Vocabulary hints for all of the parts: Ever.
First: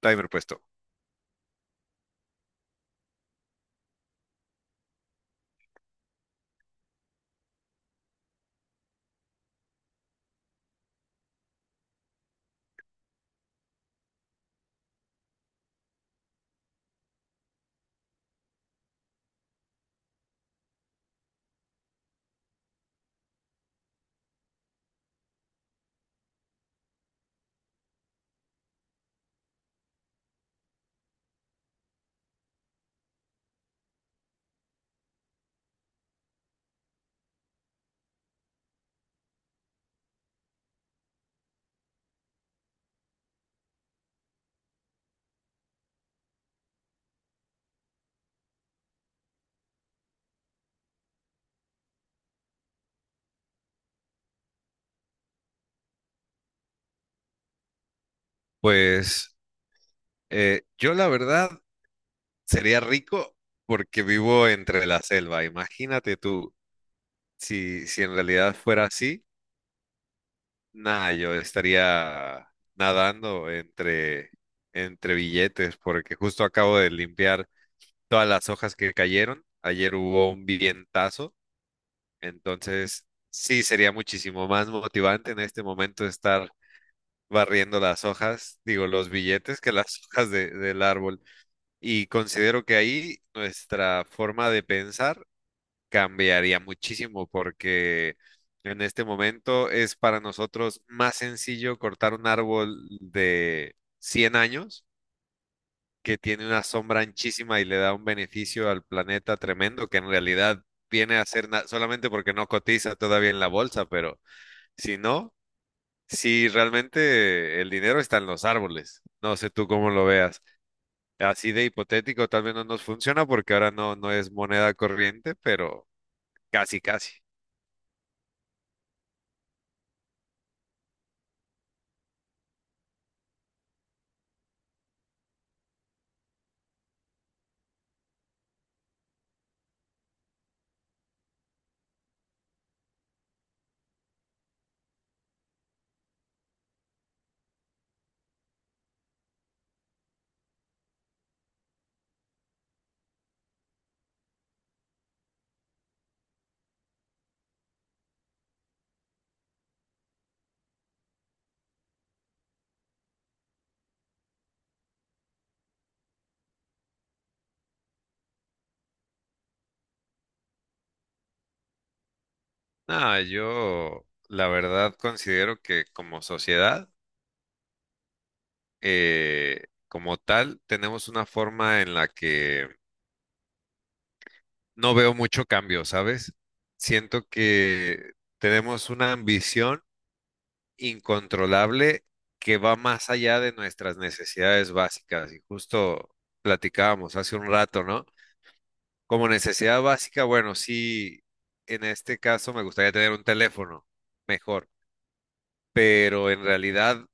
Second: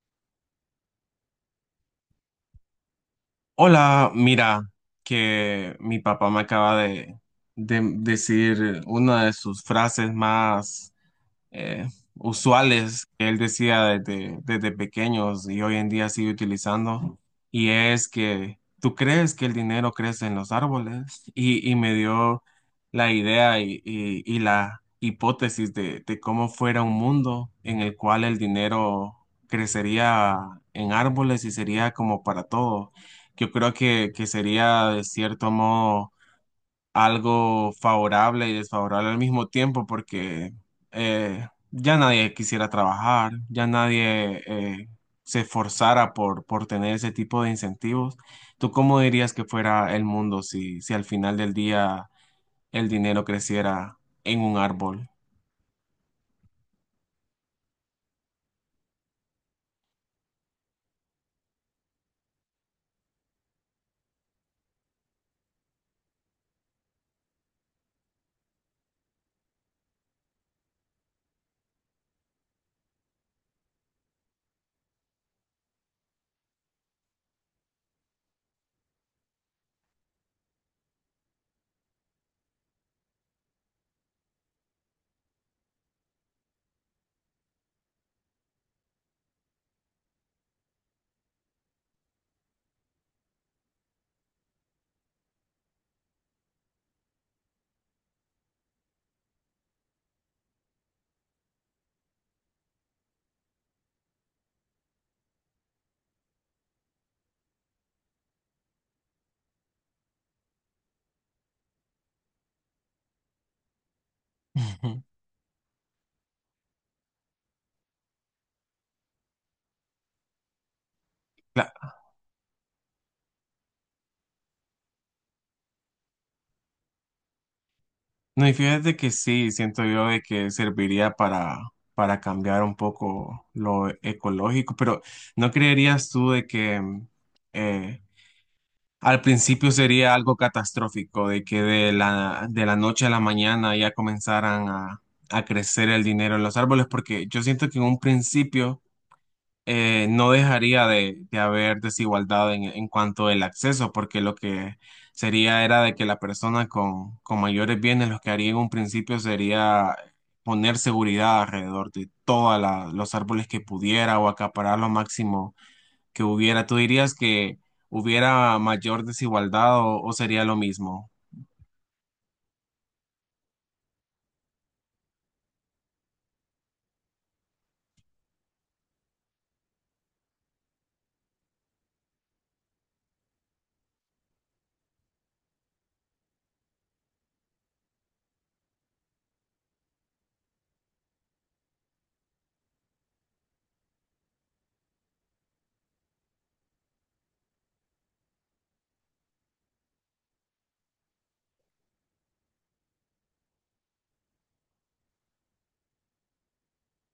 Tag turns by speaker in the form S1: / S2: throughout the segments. S1: Timer puesto.
S2: Hola, mira, que mi papá me acaba de decir una de sus frases más eh, usuales que él decía desde pequeños y hoy en día sigue utilizando, y es que tú crees que el dinero crece en los árboles, y me dio la idea y la hipótesis de cómo fuera un mundo en el cual el dinero crecería en árboles y sería como para todo. Yo creo que sería de cierto modo algo favorable y desfavorable al mismo tiempo porque ya nadie quisiera trabajar, ya nadie se esforzara por tener ese tipo de incentivos. ¿Tú cómo dirías que fuera el mundo si al final del día el dinero creciera en un árbol?
S1: Pues yo la verdad sería rico porque vivo entre la selva. Imagínate tú, si en realidad fuera así, nada, yo estaría nadando entre billetes porque justo acabo de limpiar todas las hojas que cayeron. Ayer hubo un vivientazo, entonces sí sería muchísimo más motivante en este momento estar barriendo las hojas, digo, los billetes que las hojas del árbol. Y considero que ahí nuestra forma de pensar cambiaría muchísimo porque en este momento es para nosotros más sencillo cortar un árbol de 100 años que tiene una sombra anchísima y le da un beneficio al planeta tremendo, que en realidad viene a ser solamente porque no cotiza todavía en la bolsa. Pero si no, si realmente el dinero está en los árboles. No sé tú cómo lo veas. Así de
S2: Cla-
S1: hipotético, tal vez no nos funciona porque ahora no es moneda corriente, pero casi, casi.
S2: No, y fíjate que sí, siento yo de que serviría para cambiar un poco lo ecológico, pero ¿no creerías tú de que eh, Al principio sería algo catastrófico, de que de la noche a la mañana ya comenzaran a crecer el dinero en los árboles, porque yo siento que en un principio no dejaría de haber desigualdad en cuanto al acceso, porque lo que sería era de que la persona con mayores bienes, lo que haría en un principio sería poner seguridad alrededor de todos los árboles que pudiera o acaparar lo máximo que hubiera? ¿Tú dirías que hubiera mayor desigualdad o sería lo mismo?
S1: Nada, yo la verdad considero que como sociedad, como tal, tenemos una forma en la que no veo mucho cambio, ¿sabes? Siento que tenemos una ambición incontrolable que va más allá de nuestras necesidades básicas. Y justo platicábamos hace un rato, ¿no? Como necesidad básica, bueno, sí, en este caso me gustaría tener un teléfono mejor, pero en realidad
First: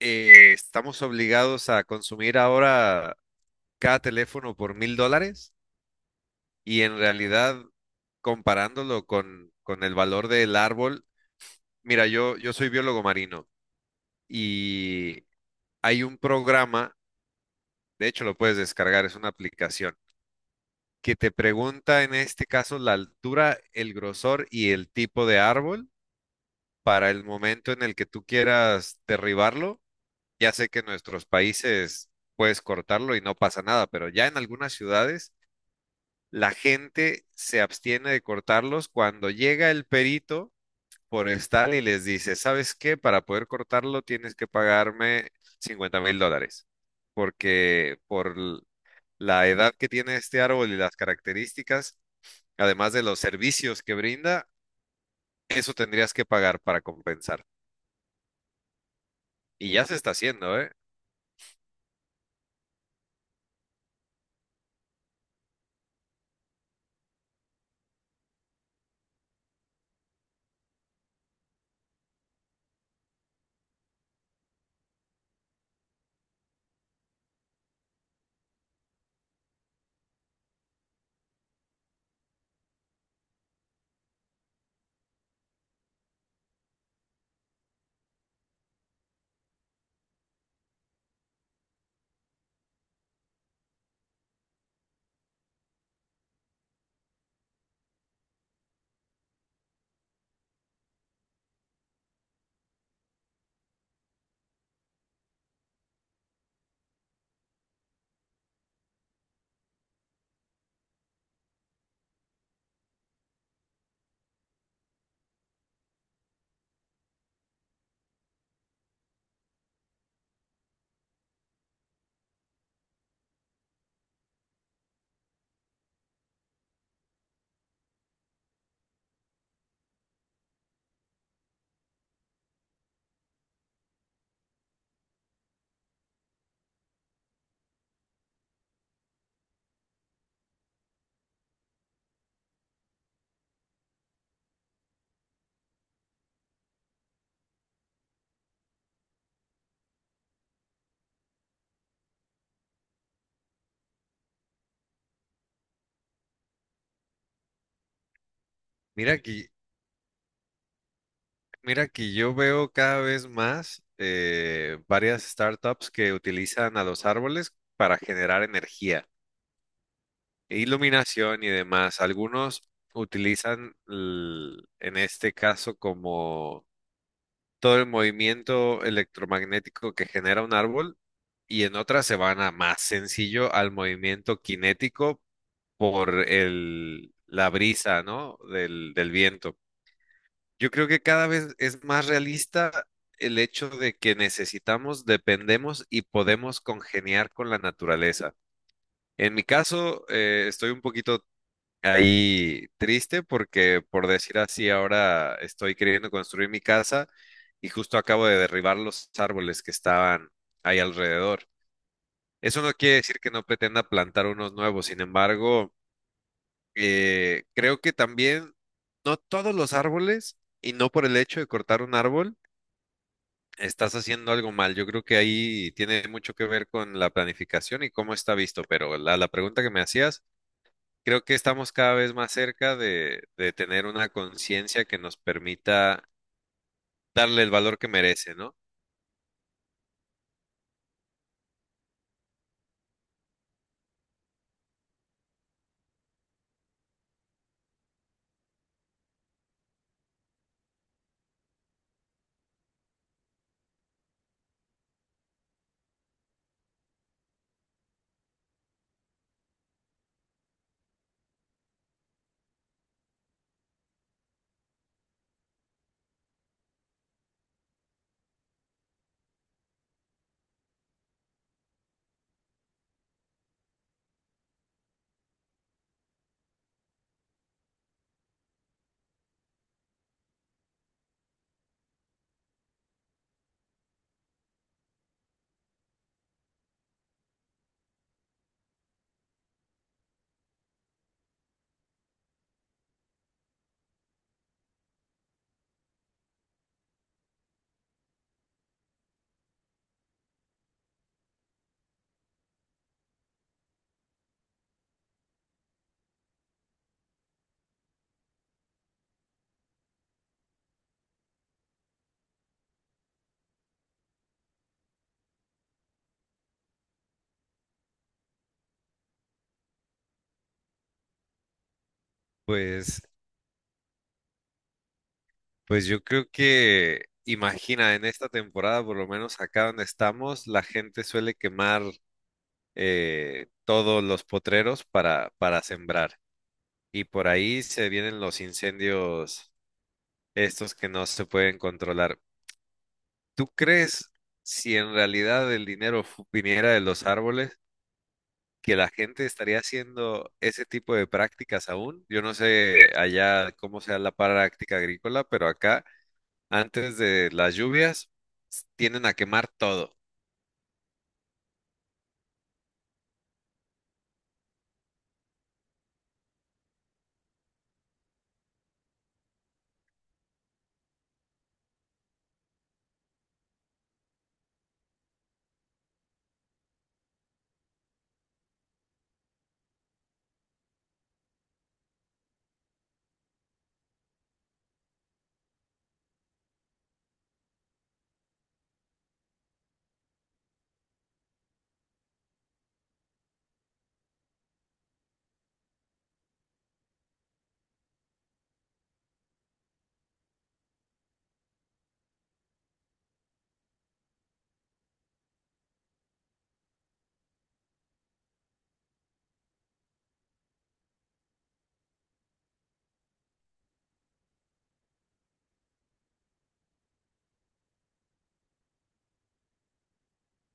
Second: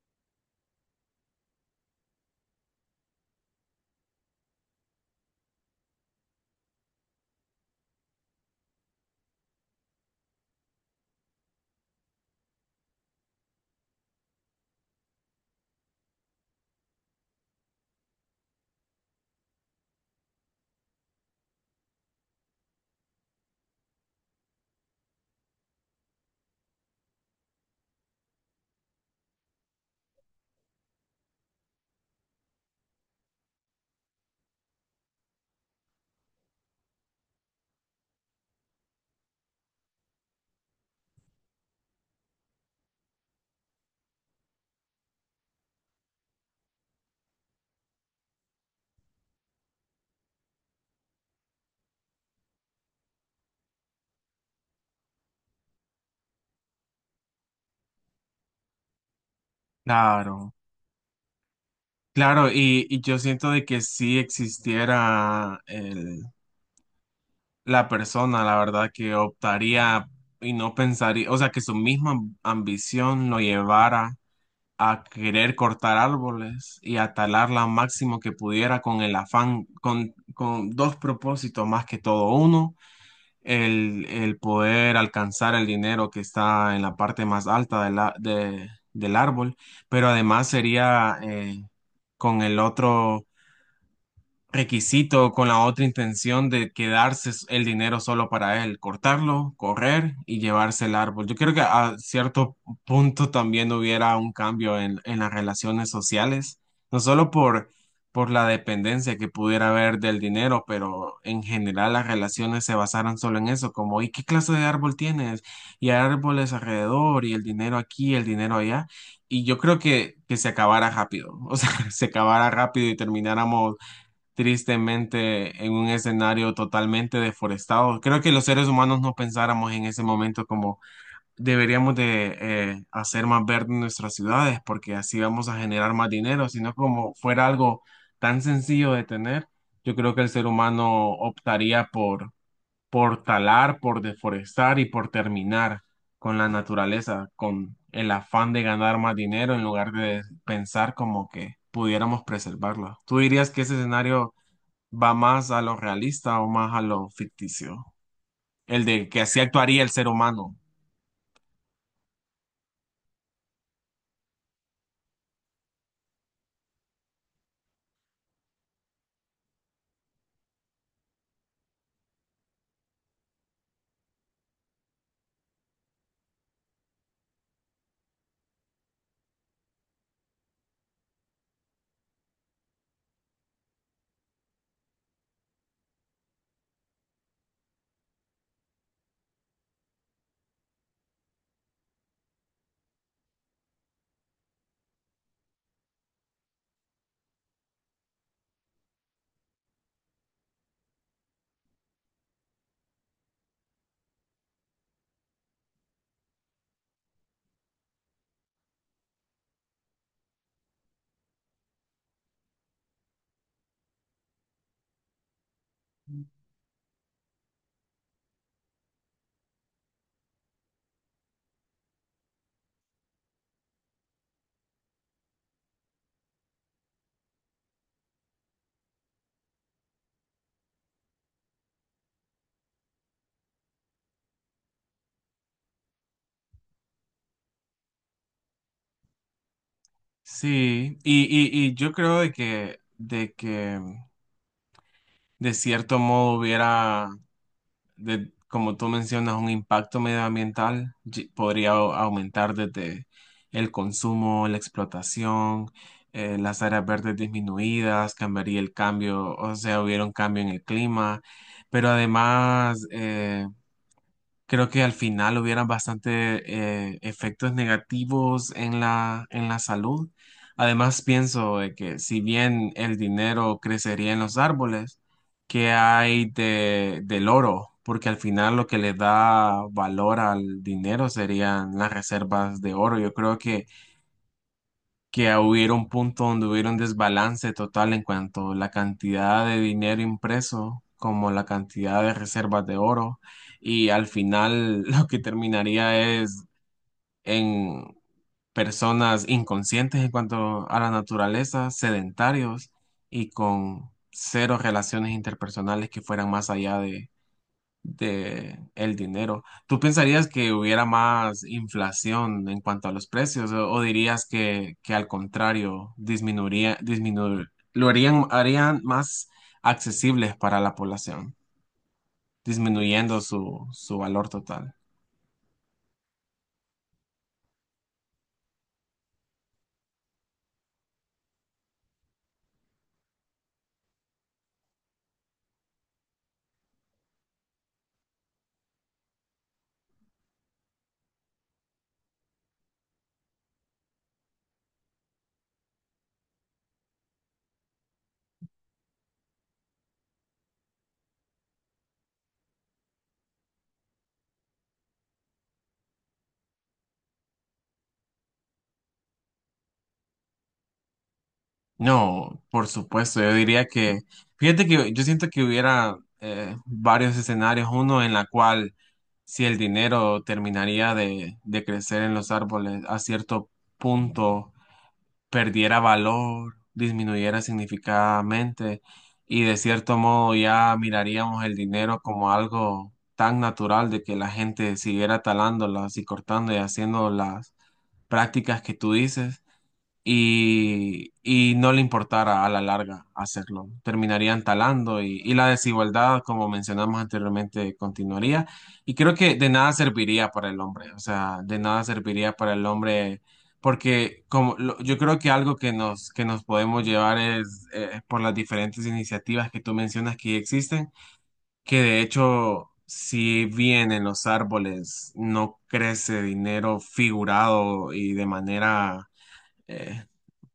S1: estamos obligados a consumir ahora cada teléfono por $1,000, y en realidad comparándolo con el valor del árbol. Mira, yo soy biólogo marino y hay un programa, de hecho lo puedes descargar, es una aplicación que te pregunta en este caso la altura, el grosor y el tipo de árbol para el momento en el que tú quieras derribarlo. Ya sé que en nuestros países puedes cortarlo y no pasa nada, pero ya en algunas ciudades la gente se abstiene de cortarlos cuando llega el perito forestal y les dice, ¿sabes qué? Para poder cortarlo tienes que pagarme $50,000, porque por la edad que tiene este árbol y las características, además de los servicios que brinda, eso tendrías que pagar para compensar. Y ya se está
S2: Claro,
S1: haciendo, ¿eh?
S2: claro, y yo siento de que si existiera la persona, la verdad, que optaría y no pensaría, o sea, que su misma ambición lo llevara a querer cortar árboles y a talarla máximo que pudiera con el afán, con dos propósitos más que todo. Uno, el poder alcanzar el dinero que está en la parte más alta del árbol, pero además sería con el otro requisito con la otra intención de quedarse el dinero solo para él, cortarlo, correr y llevarse el árbol. Yo creo que a cierto punto también hubiera un cambio en las relaciones sociales, no solo por la dependencia que pudiera haber del dinero, pero en general las relaciones se basaran solo en eso, como ¿y qué clase de árbol tienes? Y hay árboles alrededor y el dinero aquí, el dinero allá. Y yo creo que se acabara rápido, o sea, se acabara rápido y termináramos tristemente en un escenario totalmente deforestado. Creo que los seres humanos no pensáramos en ese momento como deberíamos de hacer más verde nuestras ciudades porque así vamos a generar más dinero, sino como fuera algo tan sencillo de tener, yo creo que el ser humano optaría por talar, por deforestar y por terminar con la naturaleza, con el afán de ganar más dinero en lugar de pensar como que pudiéramos preservarla. ¿Tú dirías que ese escenario va más a lo realista o más a lo ficticio? El de
S1: Mira
S2: que así
S1: que,
S2: actuaría el ser humano.
S1: mira que yo veo cada vez más varias startups que utilizan a los árboles para generar energía e iluminación y demás. Algunos utilizan, en este caso, como todo el movimiento electromagnético que genera un árbol, y en otras se van a más sencillo al movimiento cinético por la brisa, ¿no? Del viento. Yo creo que cada vez es más realista el hecho de que necesitamos, dependemos y podemos congeniar con la naturaleza. En mi caso, estoy un poquito ahí triste porque, por decir así, ahora estoy queriendo construir mi casa y justo acabo de derribar los árboles que estaban ahí alrededor. Eso no quiere decir que no pretenda plantar unos nuevos. Sin embargo, creo que también no todos los árboles, y no por el hecho de cortar un árbol estás haciendo algo mal. Yo creo que ahí tiene mucho que ver con la planificación y cómo está visto, pero la pregunta que me hacías, creo que estamos cada vez más cerca de tener una conciencia que nos permita darle el valor que merece, ¿no?
S2: Sí, y yo creo de que de cierto modo hubiera, de, como tú mencionas, un impacto medioambiental, podría aumentar desde el consumo, la explotación, las áreas verdes disminuidas, cambiaría el cambio, o sea, hubiera un cambio en el clima, pero además, creo que al final hubieran bastante efectos negativos en la, salud. Además, pienso de que si bien el dinero crecería en los árboles, ¿qué hay del oro? Porque al final lo que le da valor al dinero serían las reservas de oro. Yo creo que hubiera un punto donde hubiera un desbalance total en cuanto a la cantidad de dinero impreso como la cantidad de reservas de oro y al final lo que terminaría es en personas inconscientes en cuanto a la naturaleza, sedentarios y con cero relaciones interpersonales que fueran más allá de el dinero. ¿Tú pensarías que hubiera más inflación en cuanto a los precios o dirías que al contrario disminuiría, lo harían más accesibles para la población,
S1: Pues,
S2: disminuyendo su valor total?
S1: pues yo creo que, imagina, en esta temporada, por lo menos acá donde estamos, la gente suele quemar todos los potreros para sembrar. Y por ahí se vienen los incendios estos que no se pueden controlar. ¿Tú crees si en realidad el dinero viniera de los árboles, que la gente estaría haciendo ese tipo de prácticas aún? Yo no sé allá cómo sea la práctica agrícola, pero acá antes de las lluvias tienden a quemar todo.
S2: No, por supuesto, yo diría que, fíjate que yo siento que hubiera varios escenarios, uno en la cual si el dinero terminaría de crecer en los árboles a cierto punto, perdiera valor, disminuyera significadamente y de cierto modo ya miraríamos el dinero como algo tan natural de que la gente siguiera talándolas y cortando y haciendo las prácticas que tú dices y no le importara a la larga hacerlo. Terminarían talando y la desigualdad, como mencionamos anteriormente, continuaría. Y creo que de nada serviría para el hombre, o sea, de nada serviría para el hombre, porque como yo creo que algo que nos podemos llevar es por las diferentes iniciativas que tú mencionas que ya existen, que de hecho... Si bien en los árboles no crece dinero figurado y eh,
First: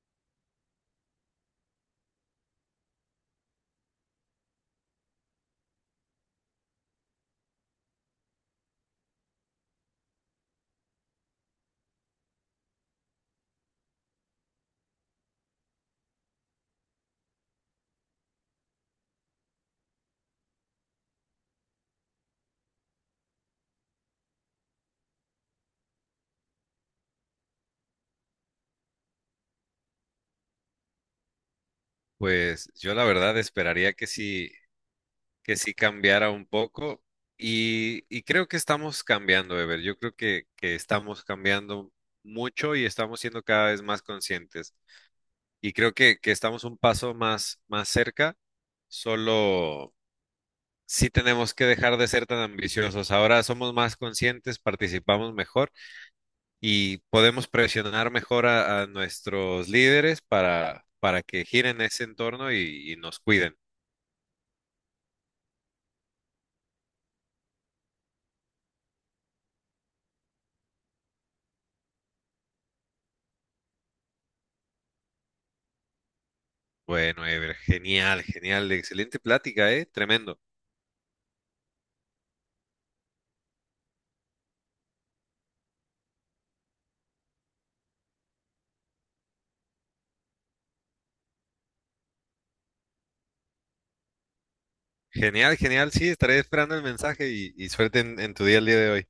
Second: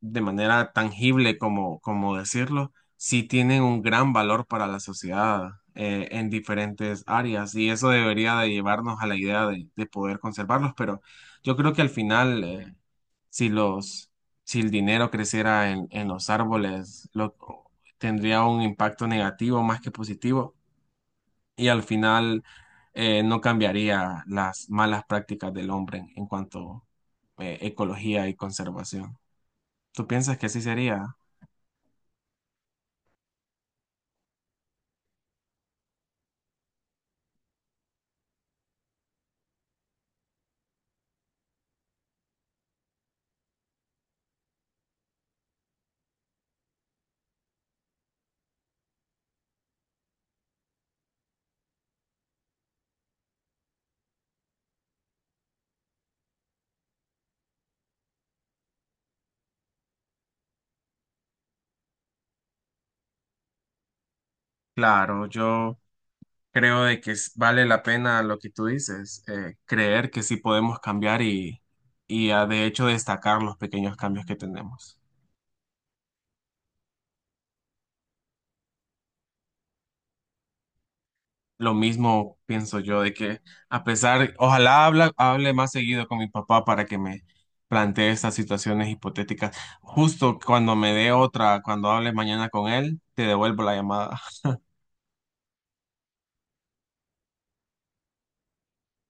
S2: de manera tangible como decirlo, sí tienen un gran valor para la sociedad en diferentes áreas y eso debería de llevarnos a la idea de poder conservarlos, pero yo creo que al final, si los, si el dinero creciera en los árboles, tendría un impacto negativo más que positivo y al final no cambiaría las malas prácticas del hombre en cuanto a ecología y conservación. ¿Tú piensas que así sería?
S1: Pues yo la verdad esperaría que sí cambiara un poco, y creo que estamos cambiando, Ever. Yo creo que estamos cambiando mucho y estamos siendo cada vez más conscientes. Y creo que estamos un paso más, más cerca. Solo sí tenemos que dejar de ser tan ambiciosos. Ahora somos más conscientes, participamos mejor y podemos presionar mejor a nuestros líderes para que giren ese entorno y nos cuiden.
S2: Claro, yo creo de que vale la pena lo que tú dices, creer que sí podemos cambiar y ah, de hecho destacar los pequeños cambios que tenemos.
S1: Bueno, Ever, genial, genial, excelente plática, ¿eh? Tremendo.
S2: Lo mismo pienso yo de que a pesar, ojalá hable más seguido con mi papá para que me plantee estas situaciones hipotéticas. Justo cuando me dé otra, cuando hable mañana con él, te devuelvo la llamada.
S1: Genial, genial, sí, estaré esperando el mensaje y suerte en tu día el día de hoy.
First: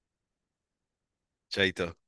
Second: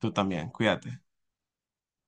S2: Tú también, cuídate.
S1: Chaito.